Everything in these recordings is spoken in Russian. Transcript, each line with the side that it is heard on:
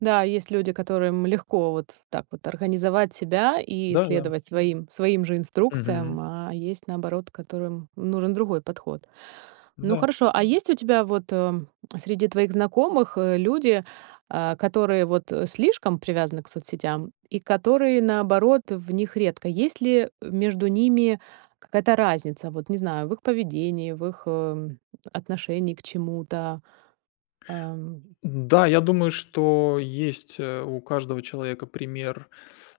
right: Да, есть люди, которым легко вот так вот организовать себя и
left: Да-да.
right: следовать своим своим же
left: Мгм.
right: инструкциям, а есть, наоборот, которым нужен другой подход. Ну,
left: Да.
right: хорошо, а есть у тебя вот, э, среди твоих знакомых, э, люди, а, которые вот, э, слишком привязаны к соцсетям и которые, наоборот, в них редко? Есть ли, э, между ними какая-то разница, вот, не знаю, в их поведении, в их, эм, отношении к чему-то? Ам.
left: Н-да, я думаю, что есть, э, у каждого человека пример,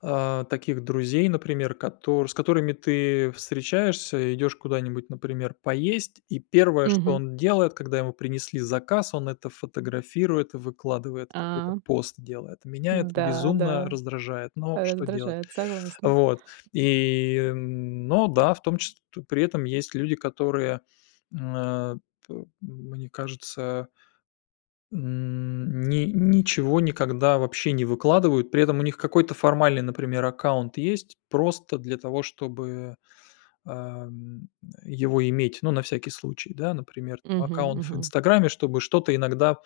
left: а, таких друзей, например, котор с которыми ты встречаешься, идёшь куда-нибудь, например, поесть. И 1, что
right: Мгм.
left: он делает, когда ему принесли заказ, он это фотографирует и выкладывает, какой-то
right: А.
left: пост делает. Меня это
right: М-да,
left: безумно
right: да,
left: раздражает, но что делать?
right: раздражает, согласна.
left: Вот. И, м, но да, в том чис то при этом есть люди, которые, м, а, п мне кажется. М, ни ничего никогда вообще не выкладывают. При этом у них какой-то формальный, например, аккаунт есть просто для того, чтобы, а, м, его иметь, ну, на всякий случай, да, например, там
right: Мгм,
left: аккаунт в
right: мгм.
left: "Инстаграме", чтобы что-то иногда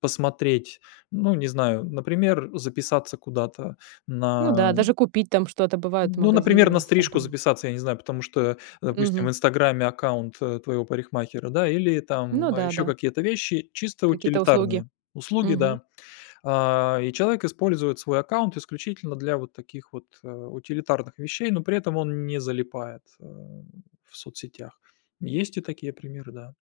left: посмотреть. Ну, не знаю, например, записаться куда-то на
right: Ну да, даже
left: м
right: купить там что-то, бывает,
left: ну, например,
right: магазины в
left: на стрижку
right: "Инстаграм".
left: записаться, я не знаю, потому что, допустим, в
right: Мгм.
left: "Инстаграме" аккаунт, э, твоего парикмахера, да, или там
right: Ну
left: ещё
right: да-да.
left: какие-то вещи, чисто
right: Какие-то услуги.
left: утилитарные услуги,
right: Мгм.
left: да. А, и человек использует свой аккаунт исключительно для вот таких вот, э, утилитарных вещей, но при этом он не залипает, а, в соцсетях. Есть и такие примеры, да.